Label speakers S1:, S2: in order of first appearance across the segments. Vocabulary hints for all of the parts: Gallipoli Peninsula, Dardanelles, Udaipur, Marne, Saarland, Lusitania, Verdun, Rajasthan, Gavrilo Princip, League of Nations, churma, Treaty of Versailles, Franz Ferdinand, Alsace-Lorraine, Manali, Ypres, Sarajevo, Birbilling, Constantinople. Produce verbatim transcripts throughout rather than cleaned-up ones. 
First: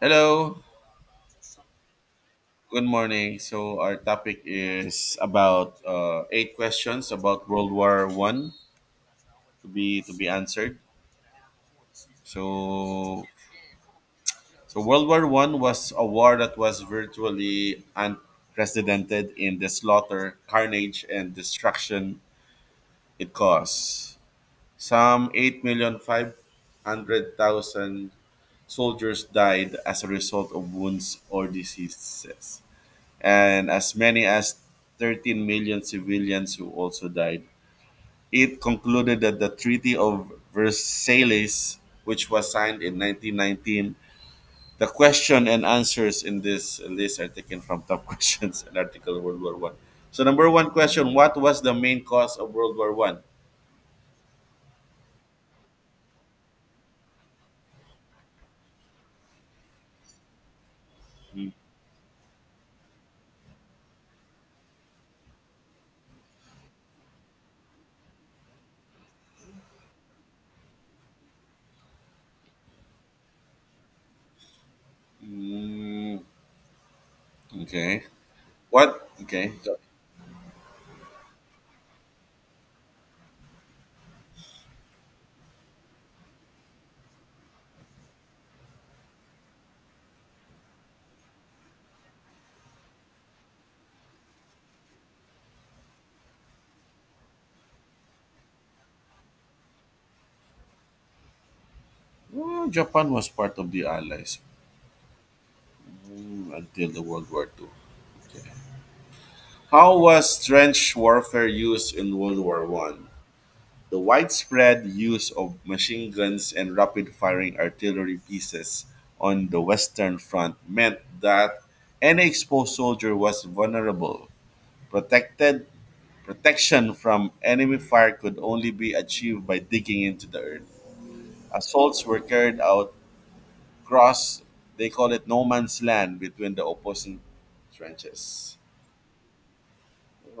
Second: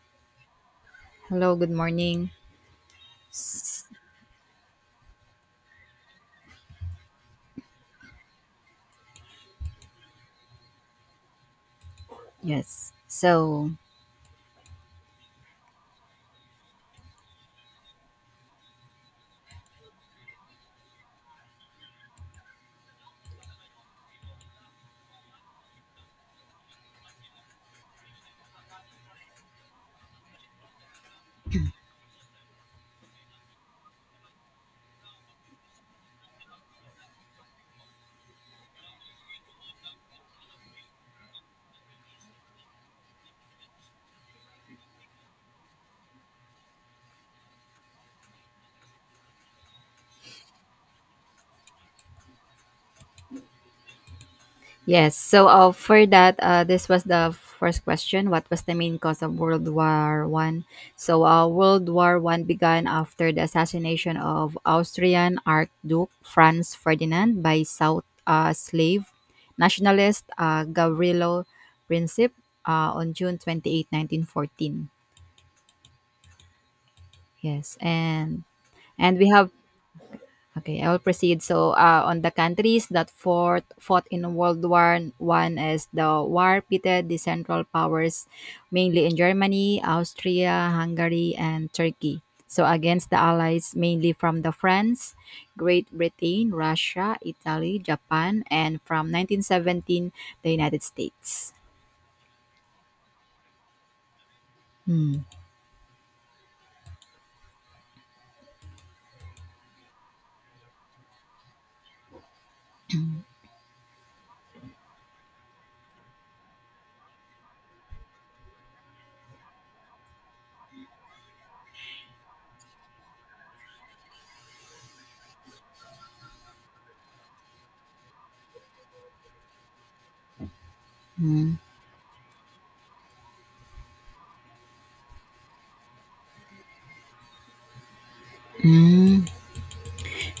S1: Hello,
S2: Hello, good morning.
S1: good morning. So
S2: S-
S1: our topic is about uh, eight questions about World War One to be to be answered.
S2: Yes.
S1: So
S2: So,
S1: so World War One was a war that was virtually unprecedented in the slaughter, carnage, and destruction it caused. Some eight million five hundred thousand soldiers died as a result of wounds or diseases. And as many as thirteen million civilians who also died. It concluded that the Treaty of Versailles, which was signed in nineteen nineteen. The question and answers in this list are taken from Top Questions and Article of World War One. So, number one question: What was the main cause of World War One?
S2: yes. So, uh, for that, uh, this was the first question. What was the main cause of World War One? So, uh, World War One began after the assassination of Austrian Archduke Franz Ferdinand by South uh, slave nationalist uh, Gavrilo Princip uh, on June twenty-eighth, nineteen fourteen.
S1: Mm,
S2: Yes.
S1: okay.
S2: and
S1: What?
S2: and we have
S1: Okay.
S2: Okay, I will proceed. So, uh, on the countries that fought, fought in World War One, as the war pitted the Central Powers, mainly in Germany, Austria, Hungary, and Turkey. So, against the Allies, mainly from the France, Great Britain, Russia, Italy, Japan, and from nineteen seventeen, the United States.
S1: Oh, Japan was part of the Allies
S2: Hmm.
S1: mm, until the World War Two. Okay. How was trench warfare used in World War One? The widespread use of machine guns and rapid firing artillery pieces on the Western Front meant that any exposed soldier was vulnerable. Protected protection from enemy fire could only be achieved by digging into the earth. Assaults were carried out across they call it no man's land between the opposing trenches.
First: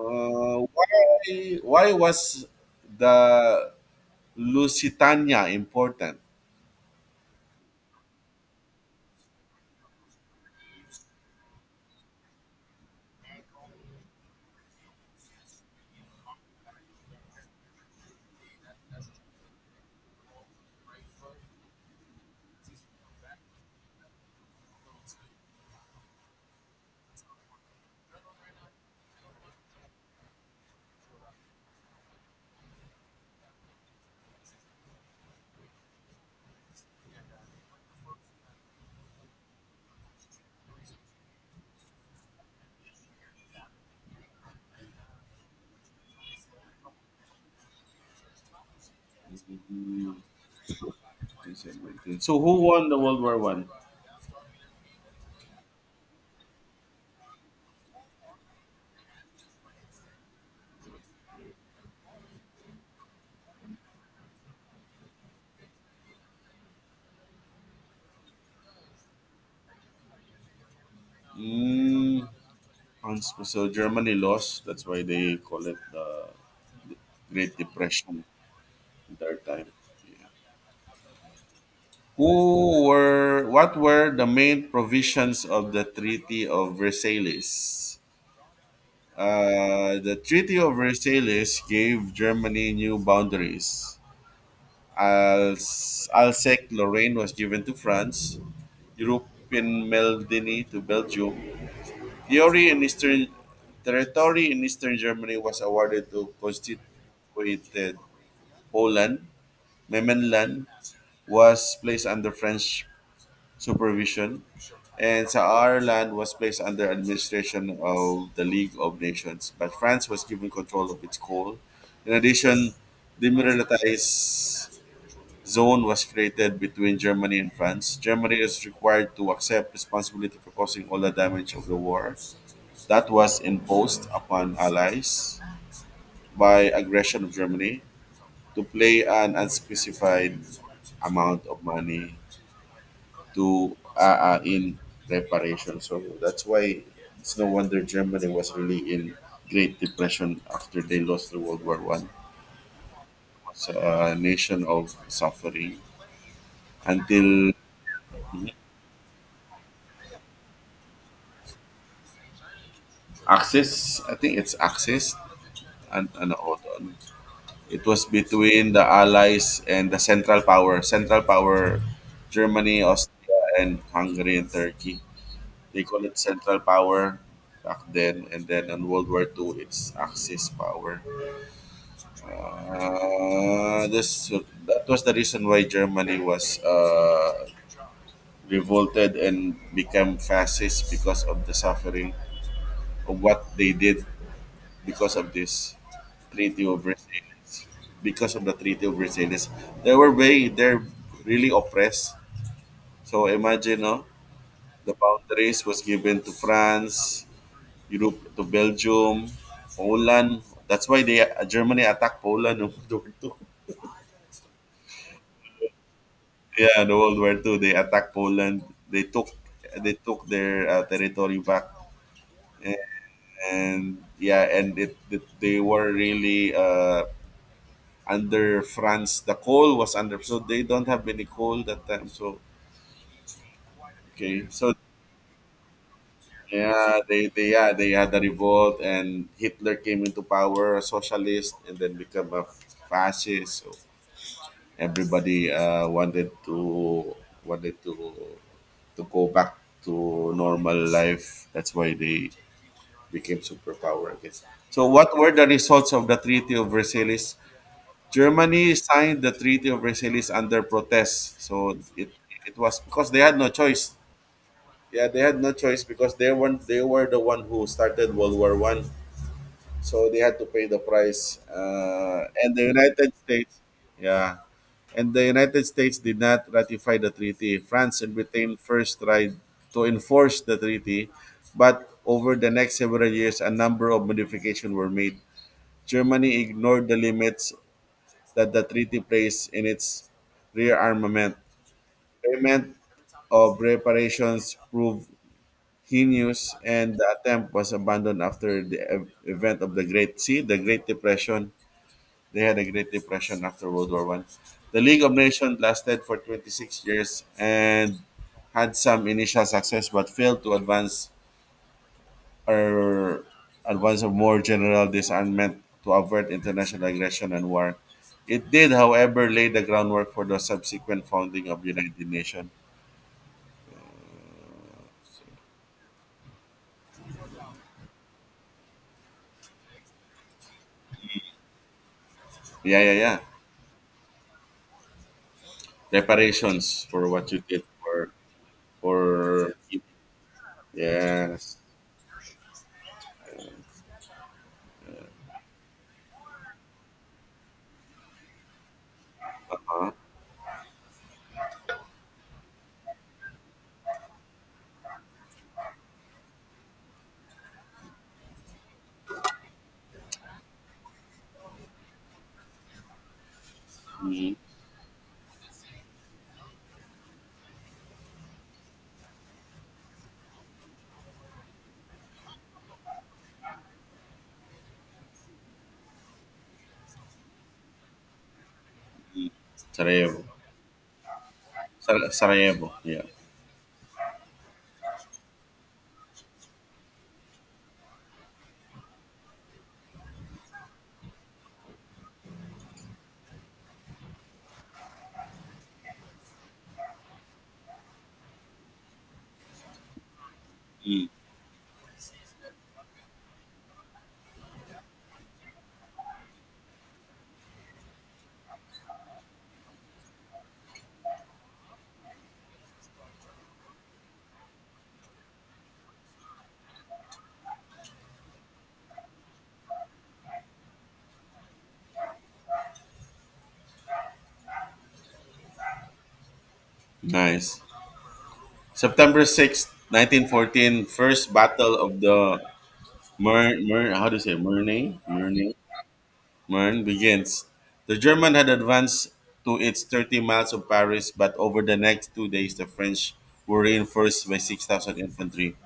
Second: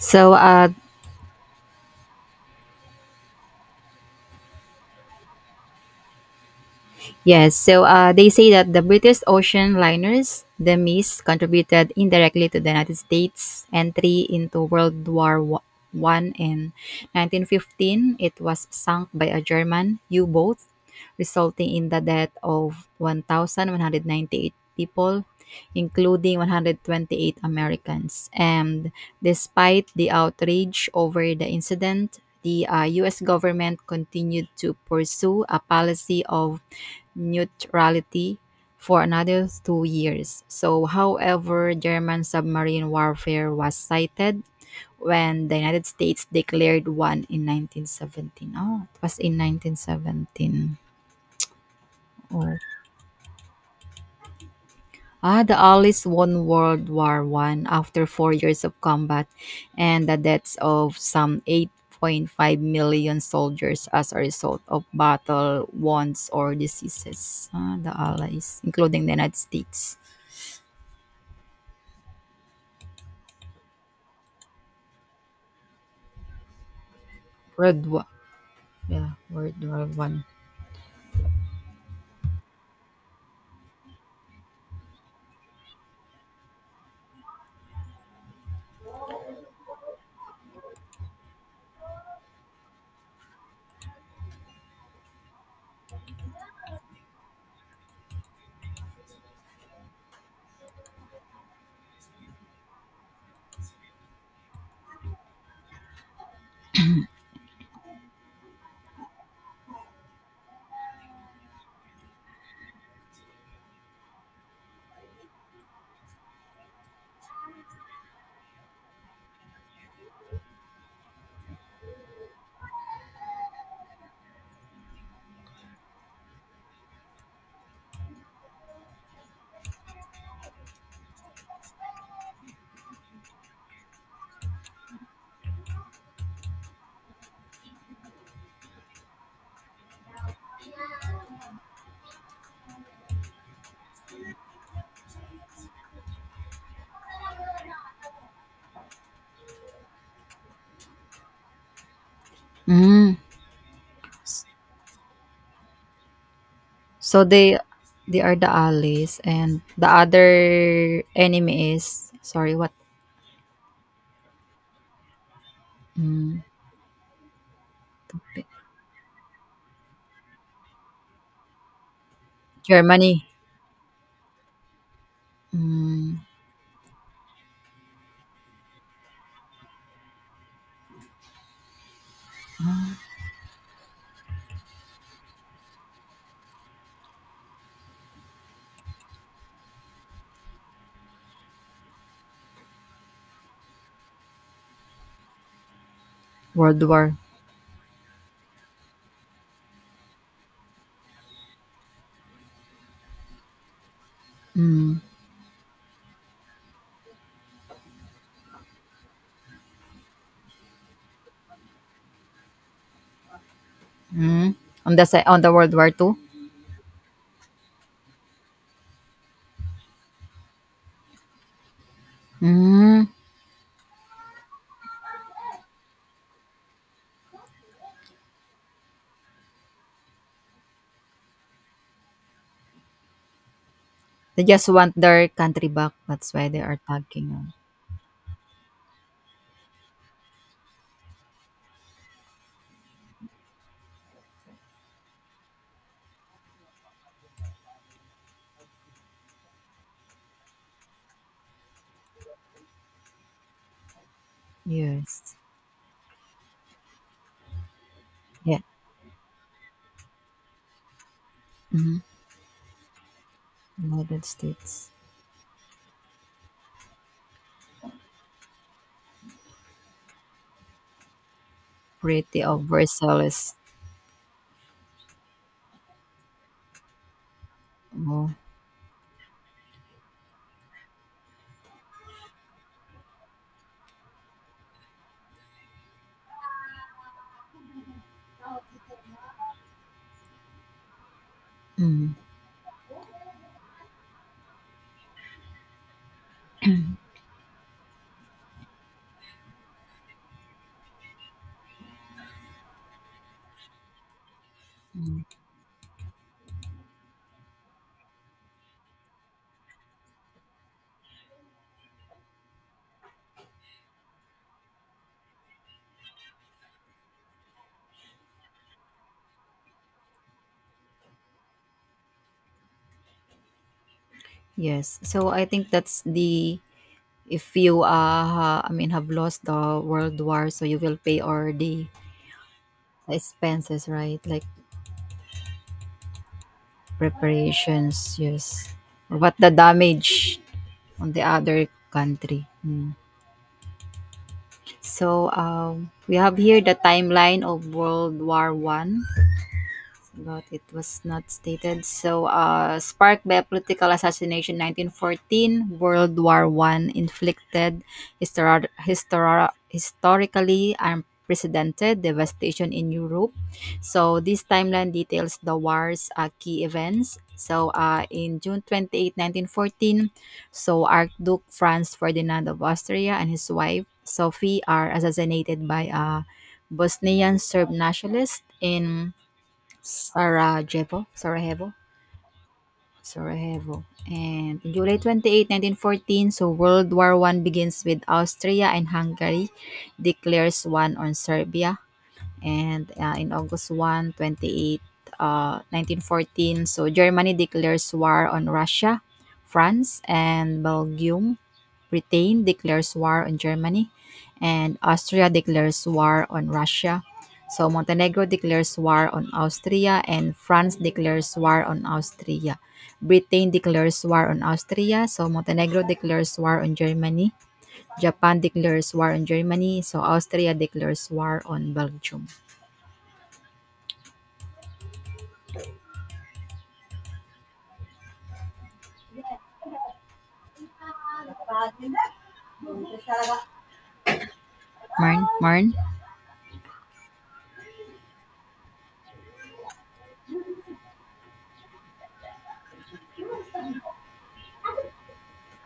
S2: So, uh,
S1: why, why was the Lusitania important?
S2: Yes. So uh, they say that the British ocean liners, the Miss contributed indirectly to the United States' entry into World War Wa- One in nineteen fifteen. It was sunk by a German U-boat, resulting in the death of one thousand one hundred ninety-eight people, including one hundred twenty-eight Americans. And despite the outrage over the incident, the uh, U S government continued to pursue a policy of neutrality for another two years. So, however, German submarine warfare was cited when the United States declared one in nineteen seventeen. Oh, it was in nineteen seventeen.
S1: So who
S2: Oh,
S1: won the World War One?
S2: ah, the Allies won World War One after four years of combat and the deaths of some eight point five million soldiers as a result of battle wounds or diseases. Ah, the Allies, including the United States.
S1: Mm, Hans- so Germany lost. That's why they call it the Great
S2: World War,
S1: Depression
S2: Yeah,
S1: at their
S2: World
S1: time.
S2: War One.
S1: Yeah. Who were what were the main provisions of the Treaty of Versailles? Uh, the Treaty of Versailles gave Germany new boundaries. Als- Alsace-Lorraine was given to France, Europe in Melanie to Belgium. Theory in Eastern territory in Eastern Germany was awarded to constituted Poland. Memmenland was placed under French supervision, and Saarland was placed under administration of the League of Nations. But France was given control of its coal. In addition, demilitarized zone was created between Germany and France. Germany is required to accept responsibility for causing all the damage of the war that was imposed upon allies by aggression of Germany to pay an unspecified amount of money to uh, uh, in reparation. So that's why it's no wonder Germany was really in Great Depression after they lost the World War One.
S2: Mm.
S1: It's a nation of suffering
S2: So
S1: until
S2: they they are the allies, and the other enemy is, sorry, what?
S1: Axis, I think it's Axis. And ano
S2: Mm.
S1: ko on? It was between the Allies and the Central Power. Central Power, Germany,
S2: Germany.
S1: Austria, and Hungary and Turkey. They call it
S2: Mm.
S1: Central Power back then. And then in World War two, it's Axis Power. Uh, this That was the reason why Germany was uh, revolted and became fascist because of the suffering of what they did because of this. Treaty
S2: World
S1: of
S2: War.
S1: Versailles, because of the Treaty of Versailles, they were very, they're really oppressed. So imagine, no, the
S2: Mm.
S1: boundaries was given to France, Europe to Belgium, Poland. That's why they uh, Germany attacked Poland in World War Two.
S2: On the si- on the World War Two.
S1: Yeah, the World War Two, they attacked Poland. They took they took their uh, territory back,
S2: Mm.
S1: and yeah, and it, it they were really uh, under France, the coal was under. So they don't have any coal that time. So
S2: They
S1: okay,
S2: just
S1: so
S2: want their country back. That's why they are
S1: yeah, they
S2: talking
S1: they
S2: on.
S1: yeah they had a revolt, and Hitler came into power, a socialist, and then become a fascist. So everybody uh, wanted to wanted to to go back to normal life. That's why they became superpower. I guess. So what were
S2: Yes.
S1: the results of the Treaty of Versailles?
S2: Yeah.
S1: Germany signed the Treaty of Versailles under protest. So
S2: Mm.
S1: it it was because they had no choice.
S2: United States.
S1: Yeah, they had no choice because they were they were the one who started World War One. So they had to pay the price. Uh,
S2: Pretty
S1: and the United
S2: overzealous.
S1: States, yeah, and the United States did not ratify the treaty. France and
S2: Oh.
S1: Britain first tried to enforce the treaty, but over the next several years, a number of modifications were made. Germany ignored the limits that the treaty plays in its rearmament.
S2: Mm.
S1: Payment of reparations proved heinous, and the attempt was abandoned after the ev- event of the Great See, the Great Depression. They had a Great Depression after World War One. The League of
S2: Mm.
S1: Nations lasted for twenty-six years and had some initial success but failed to advance are advance of more general disarmament to avert international aggression and war. It did, however, lay the groundwork for the subsequent founding of United Nations.
S2: Yes. So I think that's the, if you uh ha- I mean, have lost the world war, so you will pay all the
S1: Yeah, yeah, yeah.
S2: expenses, right, like
S1: Reparations for what you did
S2: reparations.
S1: for
S2: Yes, but the
S1: for
S2: damage on the
S1: Yes,
S2: other country. Mm. so um we have here the timeline of World War One.
S1: uh-huh.
S2: But it was not stated. So, uh, sparked by a political assassination, nineteen fourteen, World War One inflicted histor- histor- historically unprecedented devastation in Europe. So, this timeline details the war's uh, key events. So, uh, in June twenty-eighth, nineteen fourteen, so Archduke Franz Ferdinand of Austria and his wife Sophie are assassinated by a Bosnian Serb nationalist in
S1: Sarajevo,
S2: Sarajevo, Sarajevo,
S1: Sar- Sarajevo. Yeah,
S2: Sarajevo. And July twenty, nineteen fourteen. So World War One begins with Austria and Hungary declares one on Serbia. And uh, in August one, twenty-eight, uh, nineteen fourteen, so Germany declares war on Russia, France, and
S1: mm.
S2: Belgium. Britain declares war on Germany, and Austria declares war on Russia. So Montenegro declares war on Austria, and France declares war on Austria. Britain declares war on Austria. So Montenegro declares war on Germany. Japan declares war on Germany. So Austria declares war on Belgium.
S1: Nice. September sixth, nineteen fourteen, first battle of the Mer, Mer how do you say Murnay?
S2: Marn?
S1: Murnay?
S2: Marn?
S1: Mern begins. The German had advanced to its thirty miles of Paris, but over the next two days the French were reinforced by six thousand infantry,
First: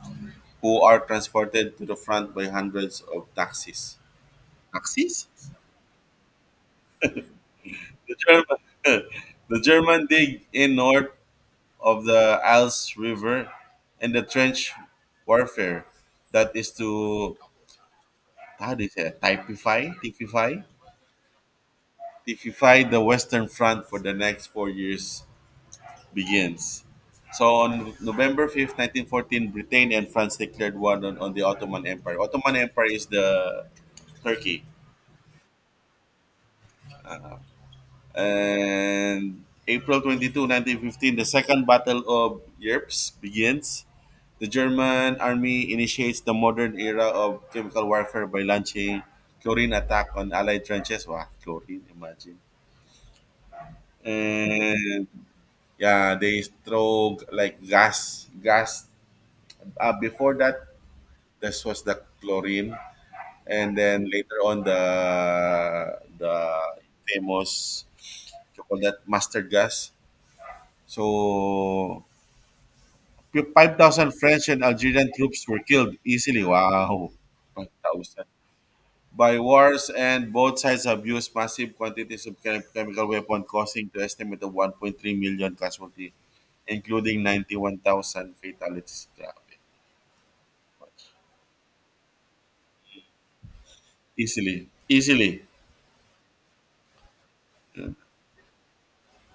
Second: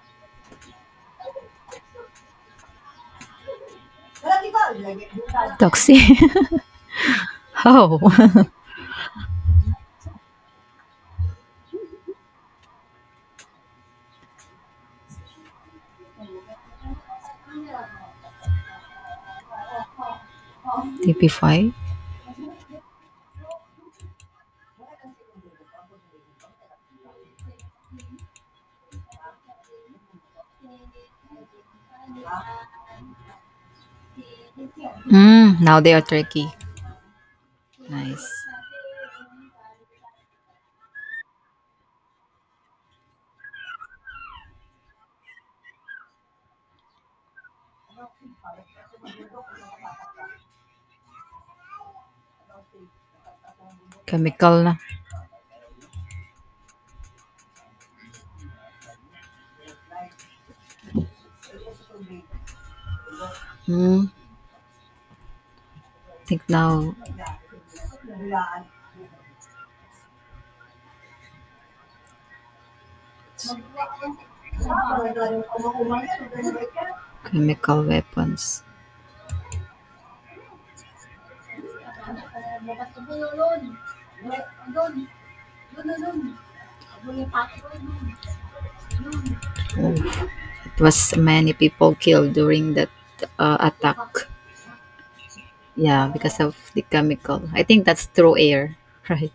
S1: who are transported to the front by hundreds of taxis. Taxis?
S2: Toxic. Oh.
S1: The German, the German dig in north of the Alps River and the trench warfare that is to how do you say, typify, typify,
S2: Typify.
S1: typify the Western Front for the next four years begins. So on November fifth, nineteen fourteen, Britain and France declared war on, on the Ottoman Empire. Ottoman Empire is the Turkey.
S2: Mm, now they are tricky. Nice.
S1: And April twenty-second, nineteen fifteen, the Second Battle of Ypres begins. The German army initiates the modern era of chemical warfare by launching chlorine attack on Allied trenches. Wow, chlorine, imagine.
S2: Chemical na.
S1: And yeah, they throw like gas, gas. Uh, before that, this was the chlorine, and then
S2: Mm,
S1: later on the
S2: think
S1: the
S2: now.
S1: famous you call that mustard gas. So five thousand French and Algerian troops were killed easily. Wow, five
S2: Chemical
S1: thousand
S2: weapons.
S1: by wars, and both sides have used massive quantities of chem- chemical weapon, causing the estimate of one point three million casualty, including ninety-one thousand fatalities. Grabe.
S2: Oh. It was many people killed during that uh, attack.
S1: Easily, easily.
S2: Yeah, because of the chemical. I think that's through air, right?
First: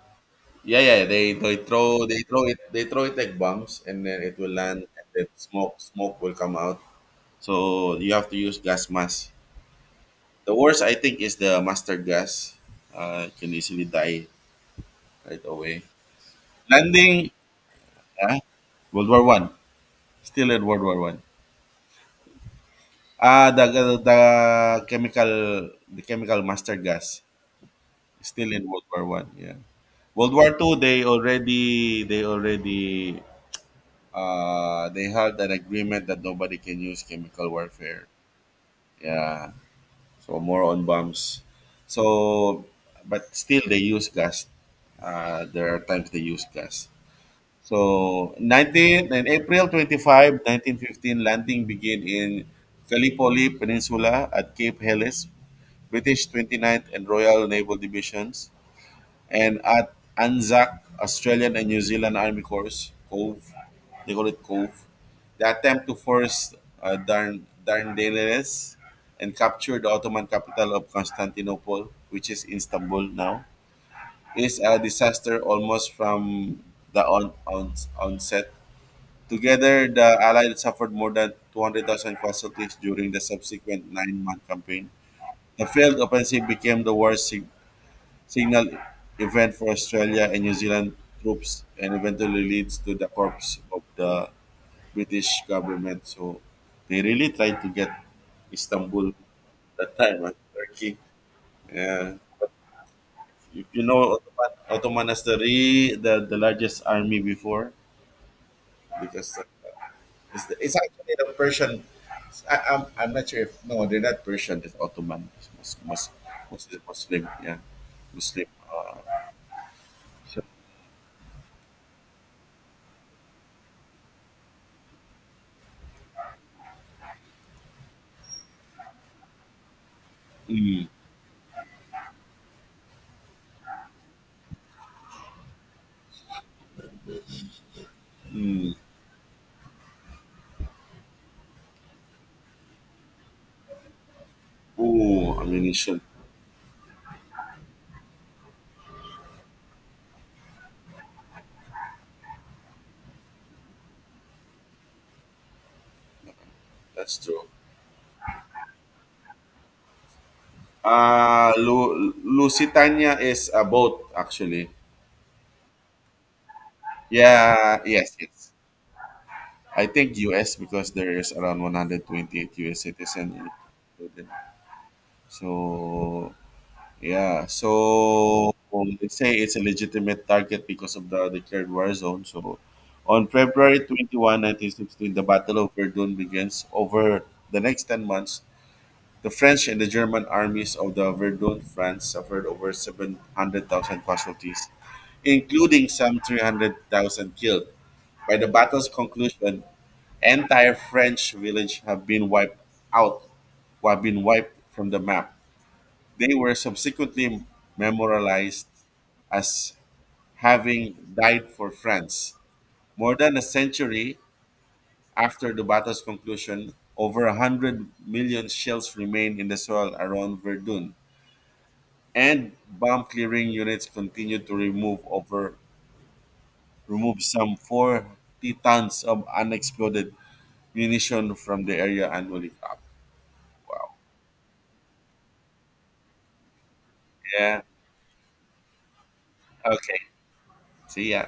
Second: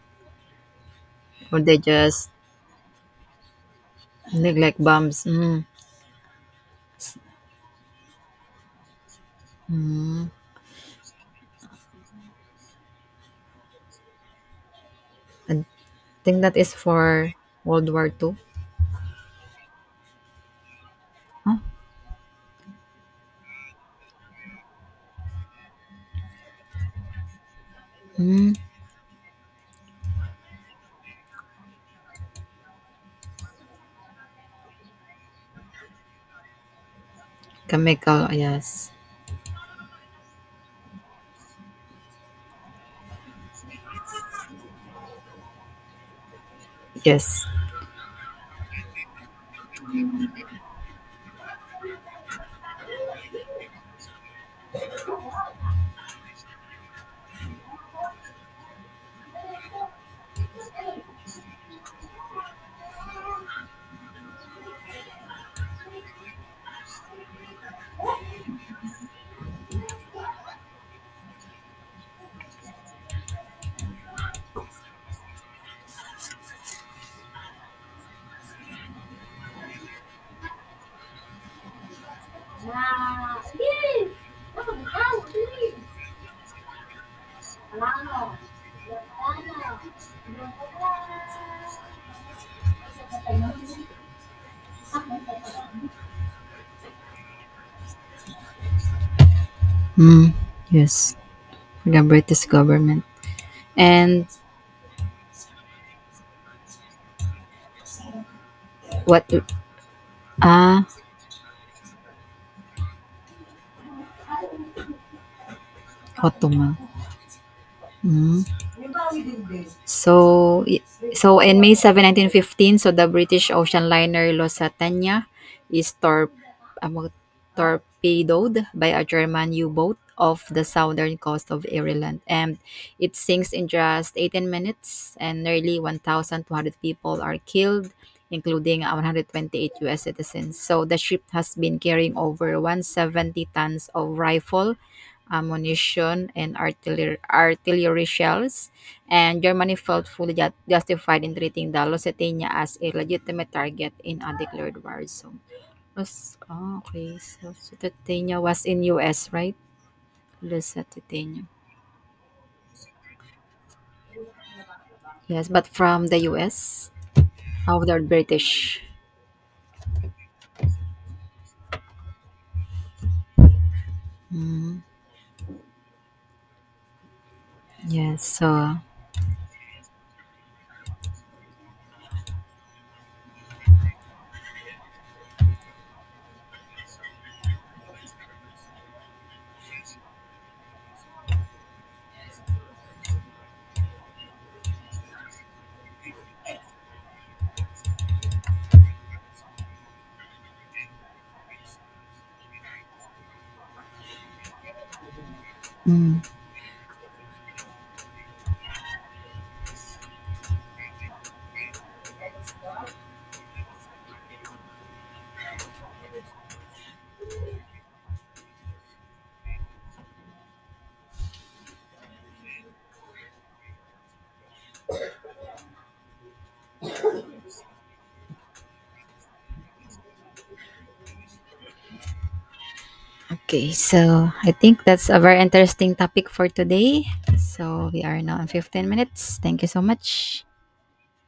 S1: Yeah, yeah. They they
S2: Or they
S1: throw they
S2: just
S1: throw it they throw it like bombs, and then it will
S2: neglect
S1: land, and
S2: bombs.
S1: then
S2: Mm.
S1: smoke smoke will come out. So you have to use gas mask. The worst I think is the mustard gas. Uh, you can easily die right
S2: I
S1: away.
S2: think that is
S1: Landing,
S2: for World War Two.
S1: yeah, World War One. Still in World War One.
S2: Huh?
S1: Ah, the, the the chemical the chemical mustard gas.
S2: Mm.
S1: Still in World War One. Yeah. World War Two. They already they already uh, they had an agreement that nobody can use chemical warfare.
S2: Chemical, yes.
S1: Yeah. So more on bombs. So, but still they use gas. Uh, there are times they use gas.
S2: Yes.
S1: So nineteen, in April twenty-fifth, nineteen fifteen, landing began in Gallipoli Peninsula at Cape Helles, British twenty-ninth and Royal Naval Divisions and at Anzac Australian and New Zealand Army Corps Cove, they call it Cove. The attempt to force uh, Darn- Dardanelles and capture the Ottoman capital of Constantinople, which is Istanbul now, is a disaster almost from the on- on- onset. Together, the Allies suffered more than two hundred thousand casualties during the subsequent nine-month campaign. The failed offensive became the war's signal event for Australia and New Zealand troops and eventually leads to the corpse of the British government. So they really tried to get Istanbul that time,
S2: Mm.
S1: right? Turkey.
S2: Yes. The
S1: Yeah.
S2: British government.
S1: If you know
S2: And
S1: Ottoman, Ottoman has the, re, the the largest army before
S2: what?
S1: because uh, it's, the, it's
S2: Ah,
S1: actually the Persian. I, I'm, I'm not sure if no they're not Persian. It's Ottoman. It's Mus, Mus,
S2: Ottoman.
S1: Muslim. Muslim. Yeah,
S2: Mhm.
S1: Muslim. Uh, so,
S2: So, i- so in May seventh, nineteen fifteen, so the British ocean liner Lusitania is tor- um, torpedoed by a German U-boat off the
S1: mm,
S2: southern coast of Ireland, and it sinks in just eighteen minutes, and nearly one thousand two hundred people are killed,
S1: mm.
S2: including one hundred twenty-eight U S citizens. So the ship has been carrying over one hundred seventy tons of rifle
S1: Ooh, ammunition.
S2: ammunition, and artillery, artillery shells, and Germany felt fully ju- justified in treating the Lusitania as a legitimate target in a declared war zone. Was, oh, okay,
S1: That's
S2: so
S1: true.
S2: Lusitania was in U S, right? Lusitania.
S1: Uh, Lu- Lusitania is a boat, actually.
S2: Yes, but from the U S, how
S1: Yeah,
S2: the
S1: yes, yes.
S2: British.
S1: I think U S because there is around one hundred twenty-eight U S citizens included.
S2: Mm,
S1: So, yeah.
S2: yes,
S1: So,
S2: so.
S1: they say it's a legitimate target because of the declared war zone. So, on February twenty-first, nineteen sixteen, the Battle of Verdun begins over the next ten months. The French and the German armies of the Verdun France suffered over seven hundred thousand casualties, including some three hundred thousand killed. By the battle's conclusion, entire French village have been wiped out, or have been wiped from the map.
S2: Mm.
S1: They were subsequently memorialized as having died for France. More than a century after the battle's conclusion, over one hundred million shells remain in the soil around Verdun and bomb clearing units continue to remove over remove some forty tons of unexploded munition from the area annually.
S2: Okay,
S1: Wow.
S2: so I think that's a very interesting topic for today.
S1: Yeah.
S2: So we are now in fifteen minutes. Thank you so
S1: Okay.
S2: much.
S1: See ya.